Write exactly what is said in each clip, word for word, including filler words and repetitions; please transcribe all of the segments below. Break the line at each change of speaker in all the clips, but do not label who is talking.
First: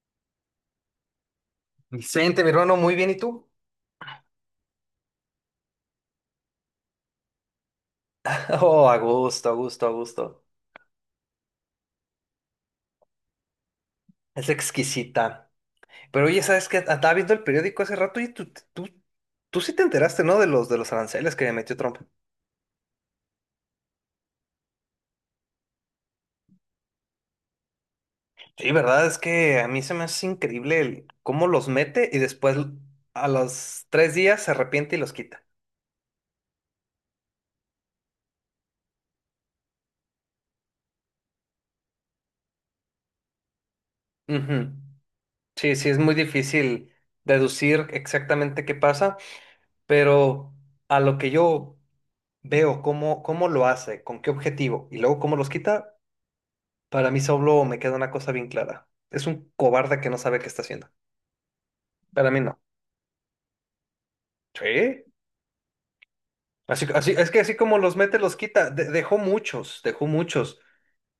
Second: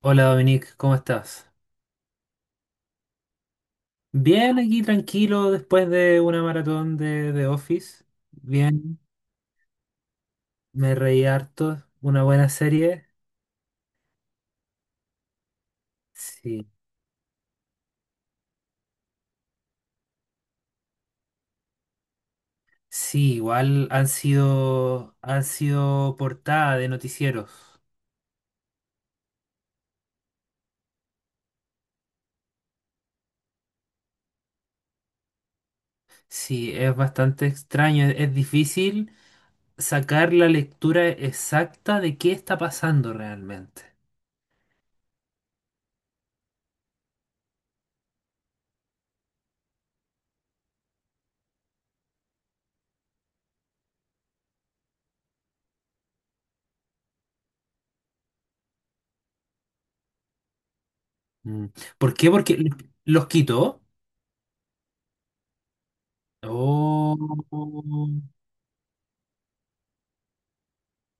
Hola Dominique, ¿cómo estás?
Vicente, mi hermano, muy bien, ¿y tú?
Bien, aquí tranquilo después de una maratón de, de Office.
Oh, a
Bien,
gusto, a gusto, a gusto.
me reí harto, una buena serie.
Es exquisita. Pero oye,
Sí,
¿sabes qué? Estaba viendo el periódico hace rato y tú, tú, tú sí te enteraste, ¿no? De los, de los aranceles que metió Trump.
sí, igual han sido, han sido portada de noticieros.
Sí, verdad, es que a mí se me hace increíble el- cómo los mete y después a los tres días se arrepiente y los quita.
Sí, es bastante extraño, es, es difícil sacar la lectura exacta de qué está pasando realmente.
Ujú. Sí, sí, es muy difícil deducir exactamente qué pasa, pero a lo que yo veo, cómo, cómo lo hace, con qué objetivo y luego cómo los quita. Para mí solo me queda una cosa bien clara. Es un cobarde que no sabe qué está haciendo.
Mm. ¿Por
Para
qué?
mí no.
Porque los quitó.
Sí. Así, así,
Oh.
es que así como los mete, los quita. De- dejó muchos, dejó muchos.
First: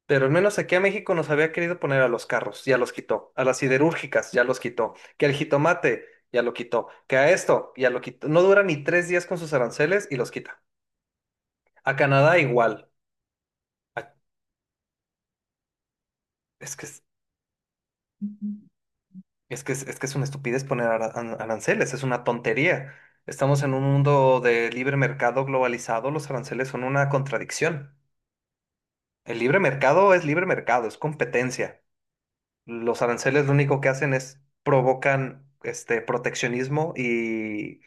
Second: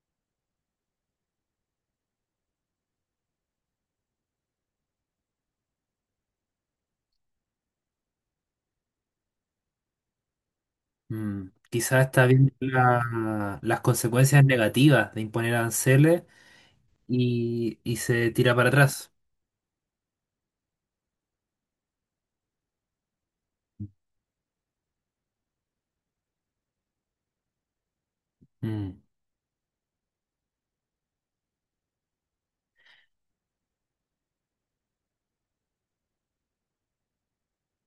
Pero al menos aquí a México nos había querido poner a los carros, ya los quitó. A las siderúrgicas, ya los quitó. Que al jitomate, ya lo quitó. Que a esto, ya lo quitó. No dura ni tres días con sus aranceles y los quita.
Mm,
A
quizás está
Canadá
viendo
igual.
la- las
A-
consecuencias negativas de imponer aranceles
es que es-
y, y se tira para atrás.
Es que es, es que es una estupidez poner ara- an- aranceles, es una tontería. Estamos en un mundo de libre mercado globalizado, los aranceles son una contradicción.
Mm.
El libre mercado es libre mercado, es competencia. Los aranceles lo único que hacen es provocan este proteccionismo y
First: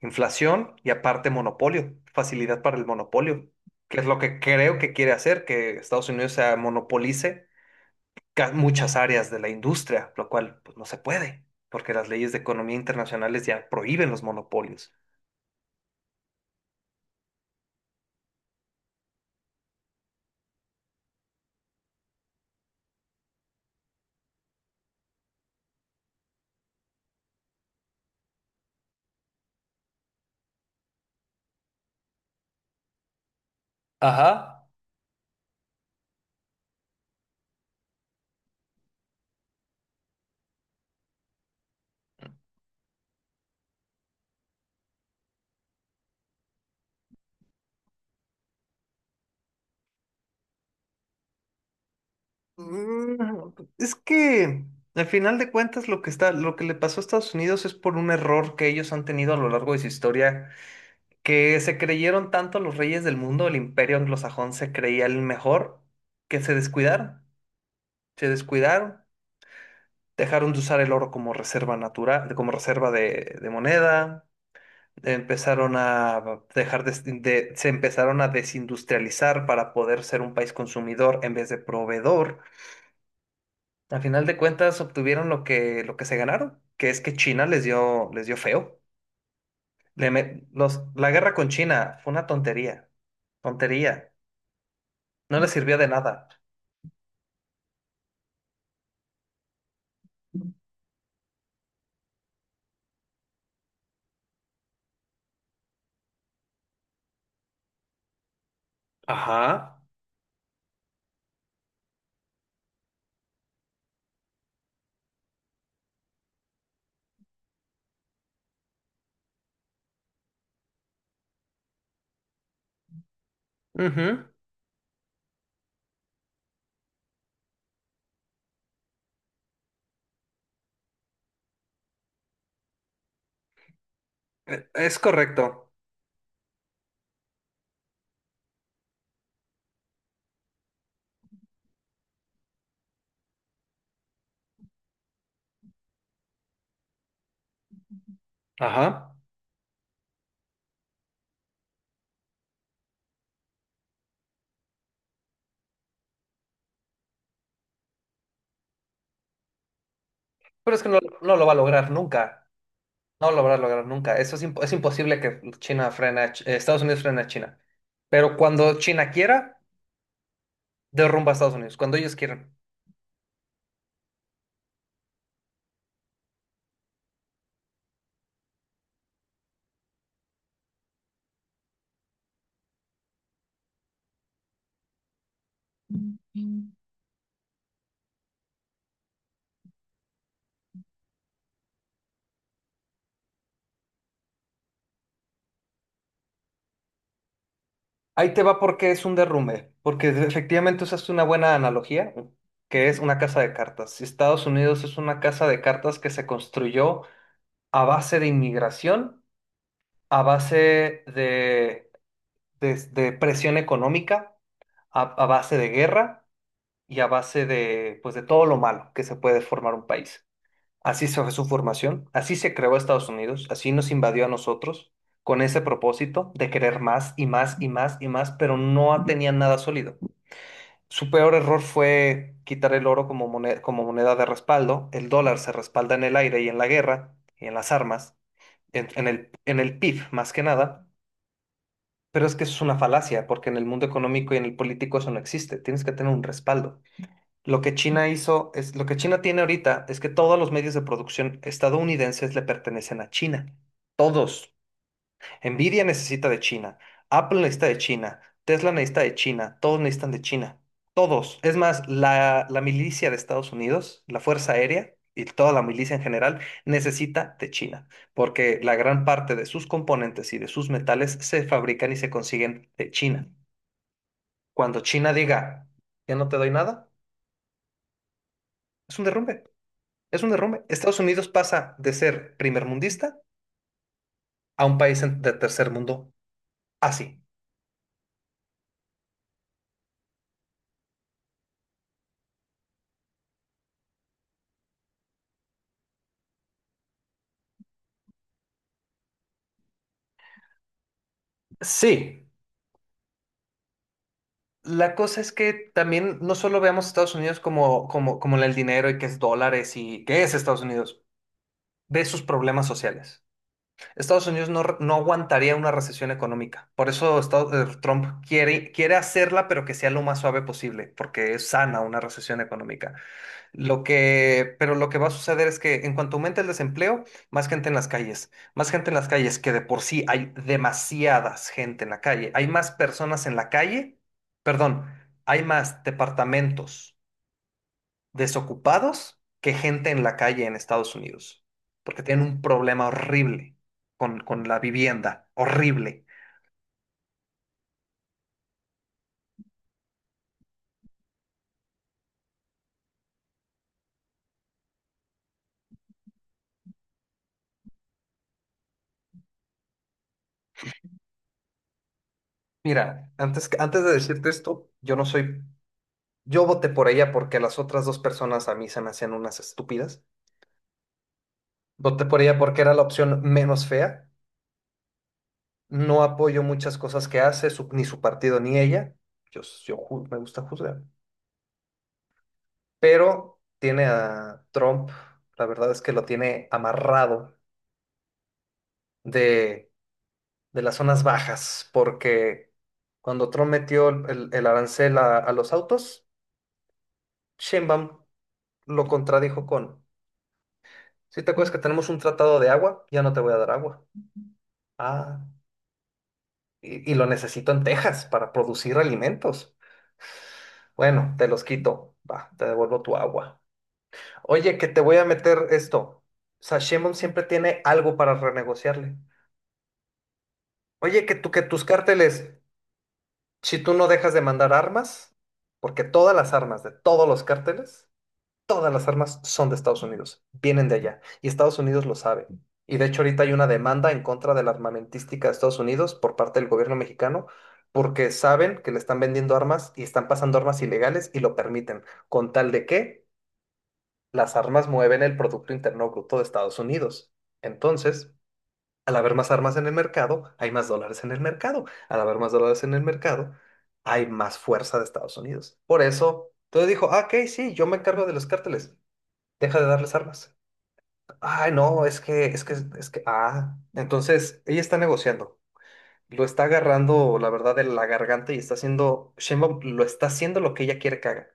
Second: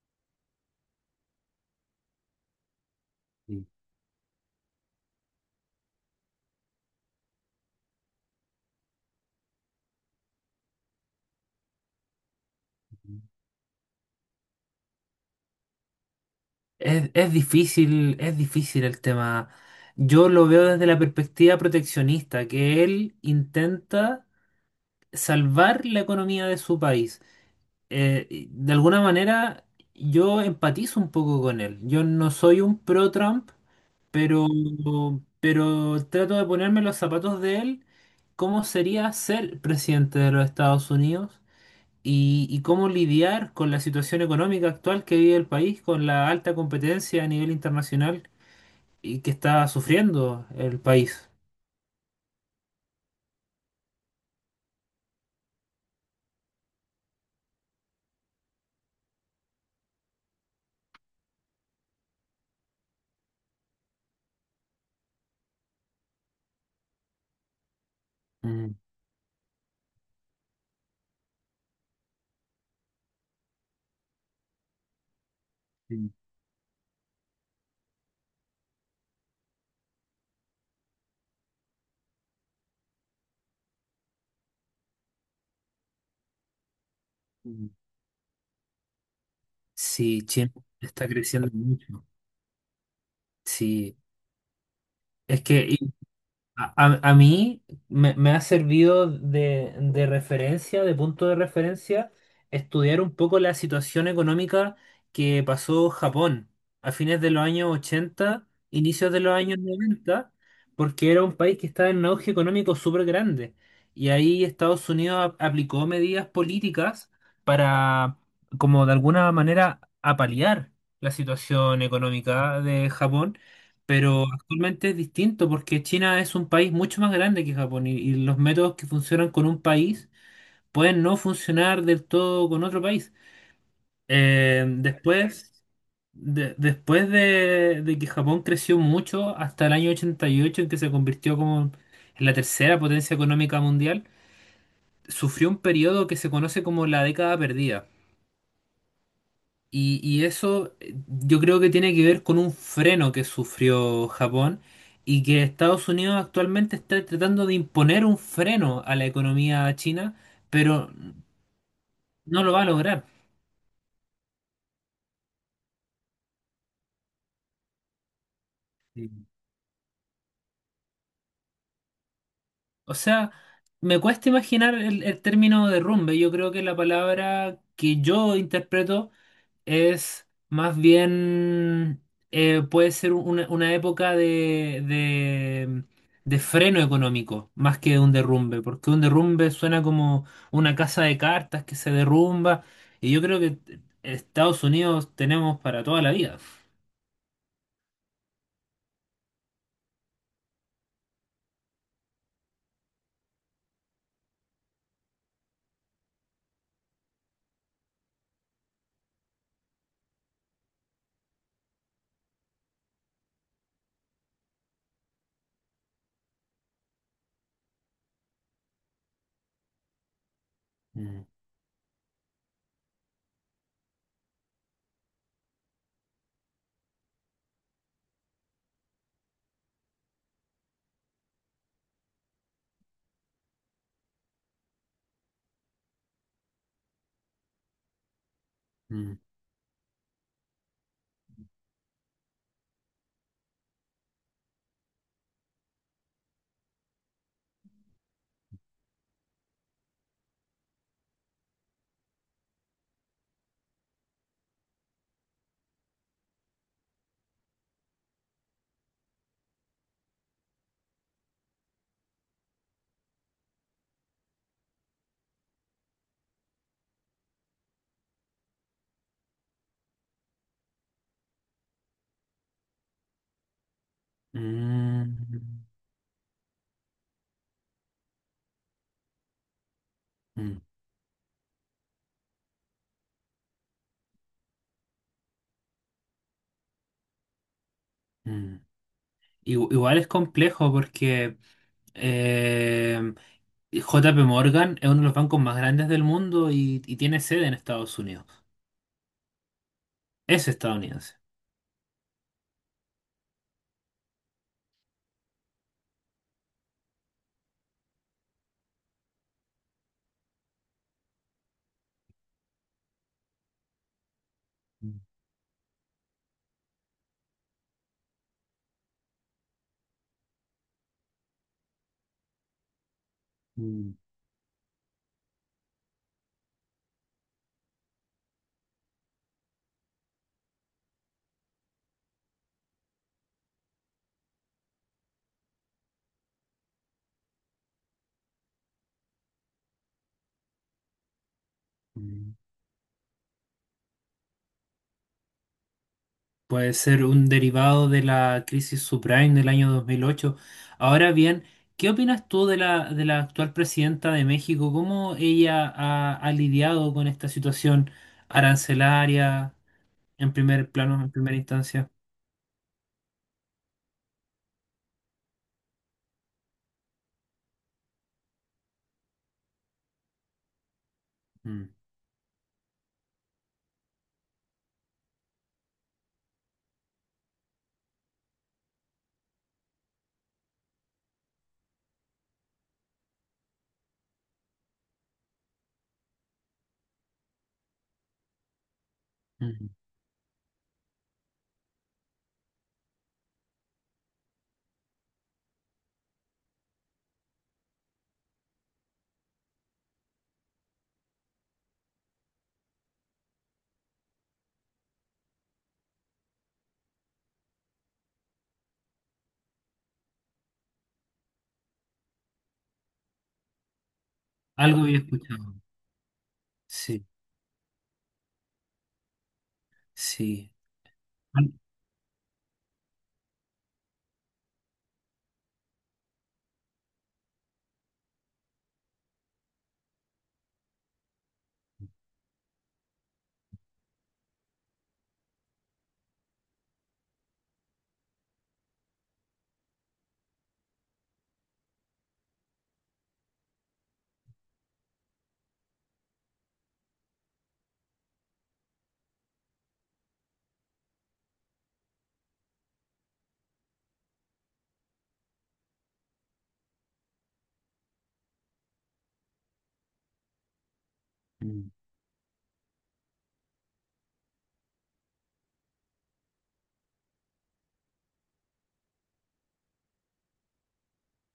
inflación y aparte monopolio, facilidad para el monopolio,
Sí.
que es lo que creo que quiere hacer, que Estados Unidos se monopolice ca- muchas áreas de la industria, lo cual pues, no se puede, porque las leyes de economía internacionales ya prohíben los monopolios.
Es, es difícil, es difícil el tema. Yo lo veo desde la perspectiva proteccionista, que él intenta salvar la economía de su país. Eh, y de alguna manera, yo empatizo un poco con él. Yo no soy un pro-Trump. Pero,
Ajá.
pero trato de ponerme los zapatos de él, cómo sería ser presidente de los Estados Unidos y, y cómo lidiar con la situación económica actual que vive el país, con la alta competencia a nivel internacional y que está sufriendo el país.
Mm, Es que al final de cuentas lo que está, lo que le pasó a Estados Unidos es por un error que ellos han tenido a lo largo de su historia, que se creyeron tanto los reyes del mundo, el imperio anglosajón se creía el mejor, que se descuidaron, se
Mm,
descuidaron, dejaron de usar el oro como reserva natural, como reserva de, de moneda, empezaron
mm,
a dejar de, de- se empezaron a desindustrializar para poder ser un país consumidor en vez de proveedor. Al final de cuentas obtuvieron lo que, lo que se ganaron, que es que China les
mm.
dio, les dio feo. Le
Sí,
me-
China
los,
está
la guerra con
creciendo
China
mucho.
fue una tontería,
Sí,
tontería. No
es
les
que
sirvió de nada.
A, a- a mí me, me ha servido de, de referencia, de punto de referencia, estudiar un poco la situación económica que pasó Japón a fines de los años ochenta, inicios de los años
Ajá.
noventa, porque era un país que estaba en un auge económico súper grande. Y ahí Estados Unidos ap- aplicó medidas políticas para, como de alguna manera, apalear la situación económica de Japón,
ujú,
pero actualmente es distinto porque China es un país mucho más grande que Japón y, y los métodos que funcionan con un país pueden no funcionar del todo con otro país. Eh,
e- Es
después,
correcto.
de- Después de, de que Japón creció mucho hasta el año ochenta y ocho en que se convirtió como en la tercera potencia económica mundial, sufrió un periodo que se conoce como la década perdida.
Ajá.
Y, y eso eh, yo creo que tiene que ver con un freno que sufrió Japón y que Estados Unidos actualmente está tratando de imponer un freno a la economía china,
Pero es que
pero
no, no lo va a lograr
no
nunca.
lo va a lograr.
No lo habrá logrado nunca. Eso es, impo- es imposible que China frene a Ch- eh, Estados Unidos frene a China. Pero cuando China
Sí.
quiera, derrumba a Estados Unidos, cuando ellos quieran.
O sea, me cuesta imaginar el, el término derrumbe. Yo creo que la palabra que yo interpreto es más bien, eh, puede ser una, una época de, de, de
Mm.
freno económico, más que un derrumbe, porque un derrumbe suena como una casa de cartas que se derrumba, y yo creo que Estados Unidos tenemos para toda la vida.
Ahí te va porque es un derrumbe, porque de- efectivamente usaste una buena analogía, que es una casa de cartas. Si Estados Unidos es una casa de cartas que se construyó a base de inmigración, a base de, de- de presión económica, a, a base de guerra y a base de, pues, de todo lo malo que se puede formar un país. Así se
Mm,
fue su formación, así se creó Estados Unidos, así nos invadió a nosotros, con ese propósito de querer más y más y más y más, pero no tenían nada sólido. Su peor error fue quitar el oro como moneda, como moneda de respaldo. El dólar se respalda en el aire y en la guerra y en las armas, en, en
mm,
el, en el P I B más que nada. Pero es que eso es una falacia, porque en el mundo económico y en el político eso no existe. Tienes que tener un respaldo. Lo que China hizo es, lo que China tiene ahorita es que todos los medios de producción estadounidenses le pertenecen a China. Todos. Nvidia necesita de China, Apple necesita de China, Tesla necesita de China, todos necesitan de China. Todos. Es más, la, la milicia de Estados Unidos, la Fuerza Aérea y toda la milicia en general necesita de China, porque la gran parte de sus componentes y de sus metales se fabrican y se consiguen de China. Cuando China
mm,
diga, ya no te doy nada, es un derrumbe. Es un
mm,
derrumbe. Estados Unidos pasa de ser primermundista a un país en- de tercer mundo así.
mm. Igu- Igual es complejo porque eh, J P Morgan es uno de los bancos más grandes del mundo y, y tiene sede en Estados Unidos. Es estadounidense.
Sí. La cosa es que también no solo veamos a Estados Unidos como, como, como el dinero y que es dólares y qué es Estados Unidos. Ve sus problemas sociales. Estados Unidos no, re- no aguantaría una recesión económica. Por eso Estados- eh, Trump quiere, quiere hacerla, pero que sea lo más suave posible, porque es sana una recesión económica. Lo
Mm,
que, pero lo que va a suceder es que en cuanto aumente el desempleo, más gente en las calles, más gente en las calles, que de por sí hay demasiadas gente en la calle, hay más personas en la calle, perdón, hay más departamentos desocupados que gente en la calle en Estados Unidos, porque tienen
mm.
un problema horrible con, con la vivienda, horrible.
Puede ser un derivado de la crisis subprime del año dos mil ocho. Ahora bien, ¿qué opinas tú de la, de la actual presidenta de México? ¿Cómo ella ha, ha lidiado con esta situación arancelaria en primer plano, en primera instancia?
Mira, antes, que- antes de decirte esto, yo no soy, yo voté por ella porque las otras dos personas a mí se me hacían unas estúpidas.
Mm,
Voté por ella porque era la opción menos fea. No apoyo muchas cosas que hace, su- ni su partido ni ella. Yo, yo ju- me gusta juzgar. Pero tiene a Trump, la verdad es que lo tiene amarrado
mm.
de, de las zonas bajas, porque cuando Trump metió el, el- el arancel a, a los autos, Sheinbaum lo contradijo con, si te acuerdas que tenemos un tratado de agua, ya no te voy a dar agua. Ah, y, y lo necesito en Texas para producir alimentos. Bueno, te los quito. Va, te devuelvo tu agua. Oye, que te
Algo
voy
había
a meter
escuchado.
esto. Sashemon
Sí,
siempre tiene algo para renegociarle.
sí.
Oye, que, tú, que
Al-
tus cárteles, si tú no dejas de mandar armas, porque todas las armas de todos los cárteles, todas las armas son de Estados Unidos, vienen de allá, y Estados Unidos lo sabe. Y de hecho ahorita hay una demanda en contra de la armamentística de Estados Unidos por parte del gobierno mexicano, porque saben que le están vendiendo armas y están pasando armas ilegales y lo permiten, con tal de que las armas mueven el Producto Interno Bruto de Estados Unidos. Entonces, al haber más armas en el mercado, hay más dólares en el mercado. Al haber más dólares en el mercado, hay más fuerza de Estados Unidos. Por eso, entonces dijo, ah, ok, sí, yo me encargo de los cárteles. Deja de darles armas. Ay,
Mm. O
no, es que, es que, es que, ah. Entonces, ella está negociando. Lo está agarrando, la verdad, de la garganta y está haciendo, Sheinbaum lo está haciendo lo que ella quiere que haga.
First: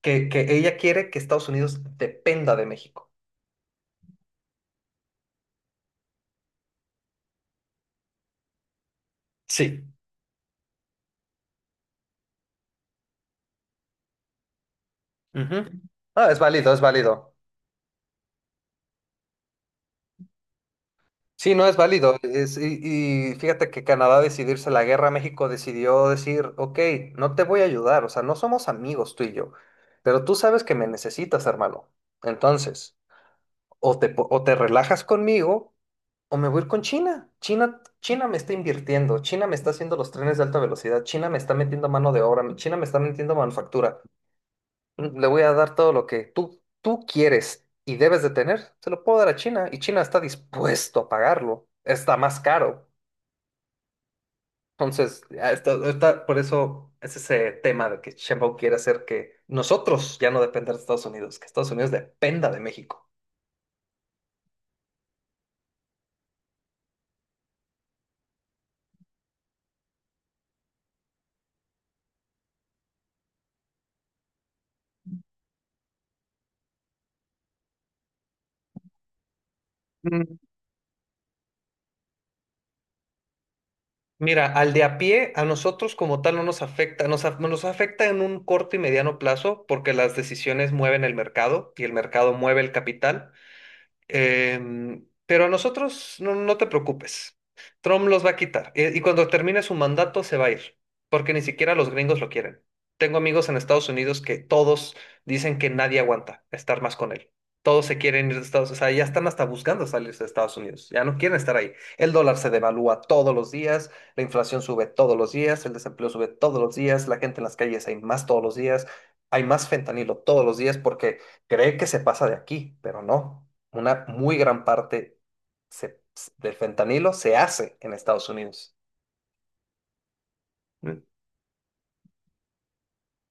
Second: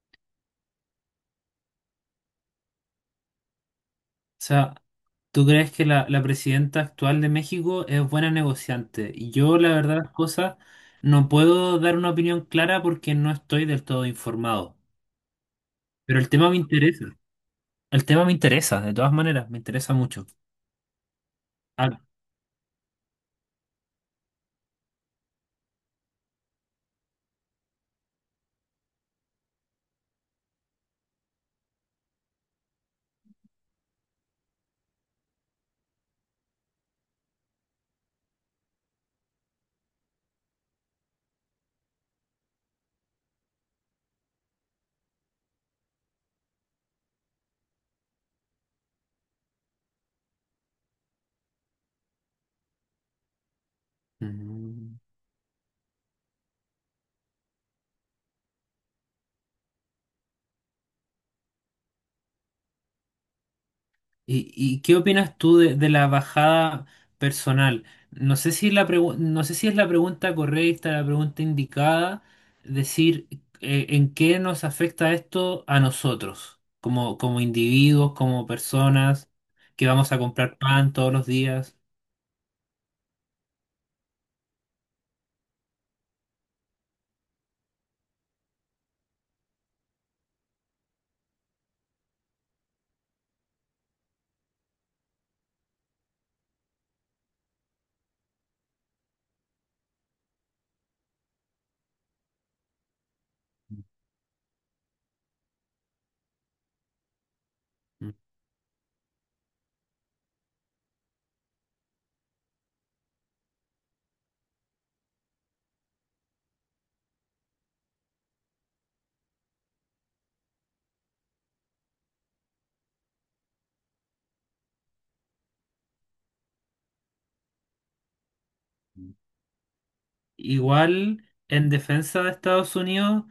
Que, que ella quiere que Estados Unidos dependa de México.
sea, ¿tú crees que la, la presidenta actual de México es buena negociante? Y yo, la
Sí.
verdad, las cosas, no puedo dar una opinión clara porque no estoy del todo informado.
Ujú.
Pero el
Ah, es
tema me
válido, es
interesa.
válido.
El tema me interesa, de todas maneras, me interesa mucho.
Sí, no es
Ah,
válido. Es- y, y fíjate que Canadá decidirse la guerra, México decidió decir, ok, no te voy a ayudar, o sea, no somos amigos tú y yo, pero tú sabes que me necesitas, hermano. Entonces, o te, po- o te relajas conmigo o me voy a ir con China. China, China me está invirtiendo, China me está haciendo los trenes de alta velocidad, China me está metiendo mano de obra, China me está metiendo manufactura. Le voy a dar todo lo que tú, tú quieres y debes de tener. Se lo puedo dar a China y China está dispuesto a pagarlo. Está más caro.
mm.
Entonces, ah, está, está- por eso es ese tema de que Sheinbaum quiere hacer que nosotros ya no depender de Estados Unidos, que Estados Unidos dependa de México.
¿Y, y qué opinas tú de, de la bajada personal? No sé si la pregu- no sé si es la pregunta correcta, la pregunta indicada, decir eh, en qué nos afecta esto a nosotros, como, como individuos, como personas que vamos a
Mm,
comprar pan todos los días.
Mira, al de a pie, a nosotros como tal no nos afecta, nos, af- nos afecta en un corto y mediano plazo porque las decisiones mueven el mercado y el mercado mueve el capital. Em, pero a nosotros no, no te preocupes. Trump los va a quitar. eh, Y cuando termine su mandato se va a ir, porque ni siquiera los gringos lo quieren. Tengo amigos en Estados Unidos que todos dicen que nadie aguanta estar más con él. Todos se
Ujú.
quieren ir de Estados Unidos. O sea, ya están hasta buscando salirse de Estados Unidos. Ya no quieren estar ahí. El dólar se devalúa todos los días, la inflación sube todos los días, el desempleo sube todos los días, la gente en las calles hay más todos los días, hay más fentanilo todos los días porque cree que se pasa de aquí, pero no una muy gran parte se- del fentanilo se hace en Estados Unidos. Mm.
Igual, en defensa de Estados Unidos,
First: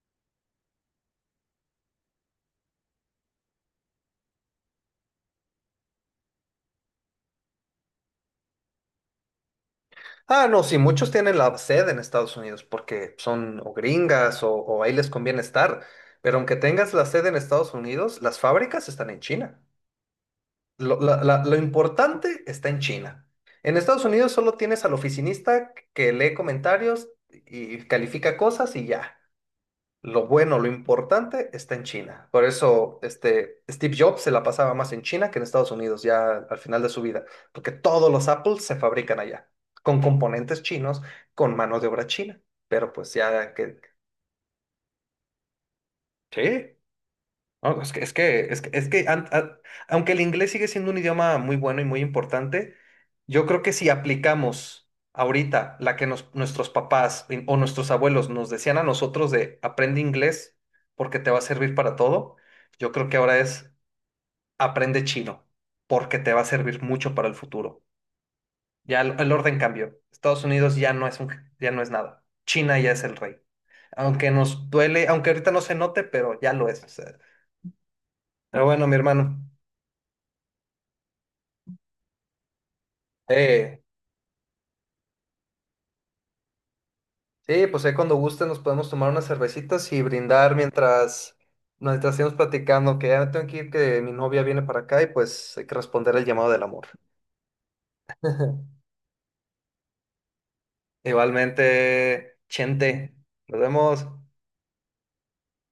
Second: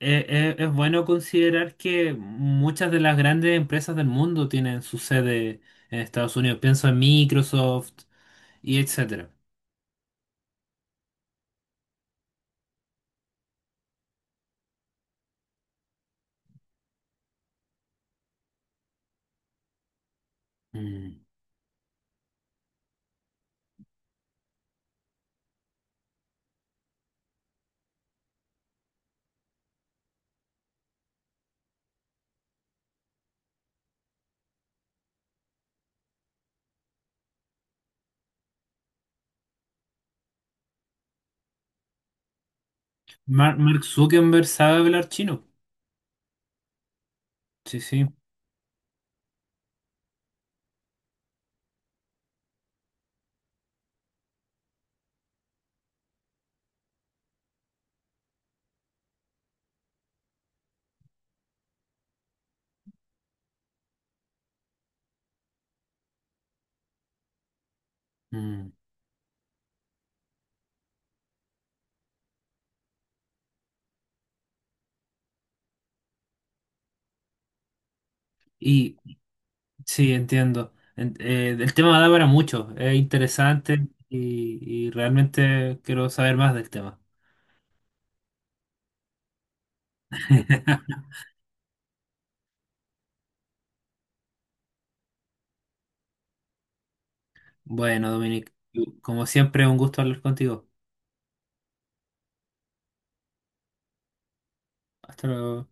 eh, eh, es bueno considerar que muchas de las grandes empresas del mundo tienen su sede en Estados Unidos. Pienso en Microsoft, y etcétera.
Ah, no, sí, muchos tienen la sede en Estados Unidos porque son o gringas o, o ahí les conviene estar. Pero aunque tengas la sede en Estados Unidos, las fábricas están en China. Lo,
Mm.
la- la- lo importante está en China. En Estados Unidos solo tienes al oficinista que lee comentarios y califica cosas y ya. Lo bueno, lo importante está en China. Por eso, este, Steve Jobs se la pasaba más en China que en Estados Unidos, ya al final de su vida, porque todos los Apples se fabrican allá, con componentes chinos, con mano de obra china. Pero pues ya
Mar-
que...
Mark Zuckerberg sabe hablar chino.
Sí. No,
Sí,
no, es que,
sí.
es que, es que, es que an- a- Aunque el inglés sigue siendo un idioma muy bueno y muy importante, yo creo que si aplicamos ahorita la que nos- nuestros papás y- o nuestros abuelos nos decían a nosotros de aprende inglés porque te va a servir para todo, yo creo que ahora es aprende chino porque te va a servir mucho para el futuro.
Mm.
Ya el, el orden cambió. Estados Unidos ya no es un, ya no es nada. China ya es el rey. Aunque nos duele, aunque ahorita no se note, pero ya lo es. O sea. Pero bueno, mi
Y
hermano.
sí, entiendo. En- eh, el tema da para mucho. Es
Eh,
interesante y, y realmente quiero saber más del tema.
sí, pues ahí cuando guste nos podemos tomar unas cervecitas y brindar mientras, mientras estemos platicando, que ya me tengo que ir, que mi novia viene para acá y pues hay que responder al llamado del amor.
Bueno, Dominic, como siempre, un gusto hablar contigo.
Igualmente, Chente, nos vemos.
Hasta luego.